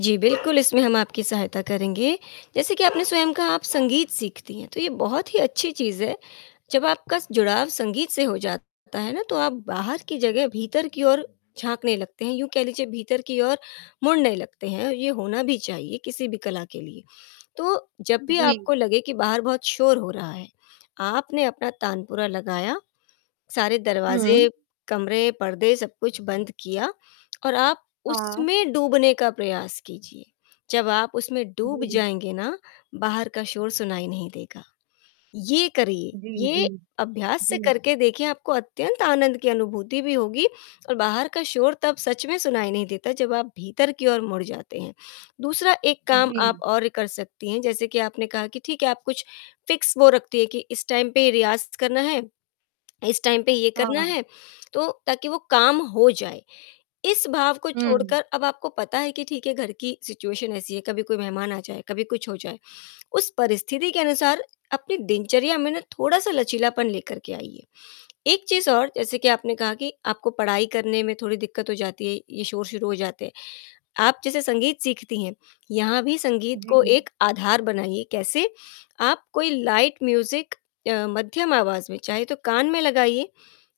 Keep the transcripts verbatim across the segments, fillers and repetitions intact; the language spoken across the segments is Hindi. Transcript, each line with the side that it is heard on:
left: जी, बिल्कुल इसमें हम आपकी सहायता करेंगे, जैसे कि आपने स्वयं कहा आप संगीत सीखती हैं, तो ये बहुत ही अच्छी चीज़ है, जब आपका जुड़ाव संगीत से हो जाता है ना, तो आप बाहर की जगह भीतर की ओर झाँकने लगते हैं, यूँ कह लीजिए भीतर की ओर मुड़ने लगते हैं, ये होना भी चाहिए किसी भी कला के लिए, तो जब भी
right: जी।
left: आपको लगे कि बाहर बहुत शोर हो रहा है, आपने अपना तानपुरा लगाया, सारे
right: हुँ।
left: दरवाज़े, कमरे, पर्दे सब कुछ बंद किया और आप
right: हाँ।
left: उसमें डूबने का प्रयास कीजिए, जब आप उसमें डूब
right: जी।
left: जाएँगे ना, बाहर का शोर सुनाई नहीं देगा, ये करिए,
right: जी, जी।
left: ये अभ्यास से
right: जी।
left: करके देखिए आपको अत्यंत आनंद की अनुभूति भी होगी और बाहर का शोर तब सच में सुनाई नहीं देता, जब आप भीतर की ओर मुड़ जाते हैं। दूसरा एक काम आप
right: जी।
left: और कर सकती हैं, जैसे कि आपने कहा कि ठीक है, आप कुछ फिक्स वो रखती हैं कि इस टाइम पे रियाज़ करना है, इस टाइम पे ये करना
right: हाँ।
left: है, तो ताकि वो काम हो जाए, इस भाव को
right: हुँ।
left: छोड़कर अब आपको पता है कि ठीक है घर की सिचुएशन ऐसी है, कभी कोई मेहमान आ जाए, कभी कुछ हो जाए, उस परिस्थिति के अनुसार अपनी दिनचर्या में ना थोड़ा-सा लचीलापन लेकर के आइए, एक चीज़ और जैसे कि आपने कहा कि आपको पढ़ाई करने में थोड़ी दिक्कत हो जाती है, ये शोर शुरू हो जाते हैं, आप जैसे संगीत सीखती हैं, यहाँ भी संगीत को
right: जी।
left: एक आधार बनाइए, कैसे? आप कोई लाइट म्यूज़िक अ, मध्यम आवाज़ में चाहे तो कान में लगाइए,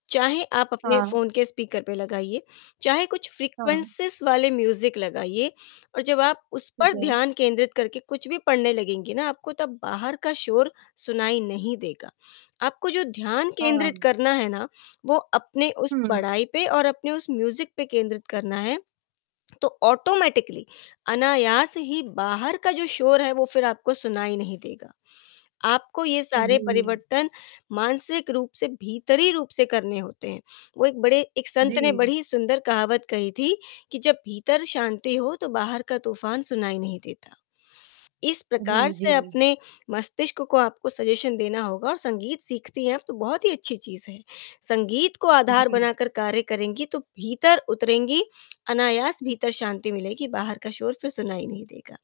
left: चाहे आप अपने
right: हाँ।
left: फ़ोन के स्पीकर पे लगाइए, चाहे कुछ
right: हाँ।
left: फ्रीक्वेंसीज़ वाले म्यूज़िक लगाइए और जब आप उस
right: ठीक
left: पर
right: है।
left: ध्यान केंद्रित करके कुछ भी पढ़ने लगेंगी ना, आपको तब बाहर का शोर सुनाई नहीं देगा, आपको जो ध्यान केंद्रित
right: हाँ।
left: करना है ना, वो अपने उस
right: हुँ।
left: पढ़ाई पे और अपने उस म्यूज़िक पे केंद्रित करना है, तो ऑटोमैटिकली, अनायास ही बाहर का जो शोर है, वो फ़िर आपको सुनाई नहीं देगा। आपको ये सारे
right: जी।
left: परिवर्तन मानसिक रूप से, भीतरी रूप से करने होते हैं, वो एक बड़े एक संत ने
right: जी।
left: बड़ी सुंदर कहावत कही थी कि, "जब भीतर शांति हो तो बाहर का तूफान सुनाई नहीं देता," इस प्रकार
right: जी,
left: से
right: जी।
left: अपने मस्तिष्क को आपको सजेशन देना होगा और संगीत सीखती हैं आप तो, बहुत ही अच्छी चीज़ है, संगीत को आधार
right: जी।
left: बनाकर कार्य करेंगी तो भीतर उतरेंगी, अनायास भीतर शांति मिलेगी, बाहर का शोर फ़िर सुनाई नहीं देगा,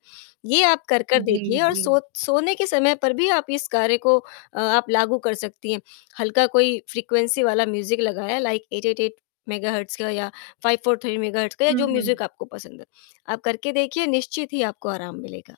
left: ये आप कर-कर
right: जी,
left: देखिए और
right: जी।
left: सो सोने के समय पर भी आप इस कार्य को अ, आप लागू कर सकती हैं, हल्का कोई फ्रीक्वेंसी वाला म्यूज़िक लगाया like eight eight eight megahertz का या फ़ाइव फ़ोर थ्री मेगाहर्ट्ज़ का या जो
right: हुँ।
left: म्यूज़िक आपको पसंद है, आप करके देखिए निश्चित ही आपको आराम मिलेगा।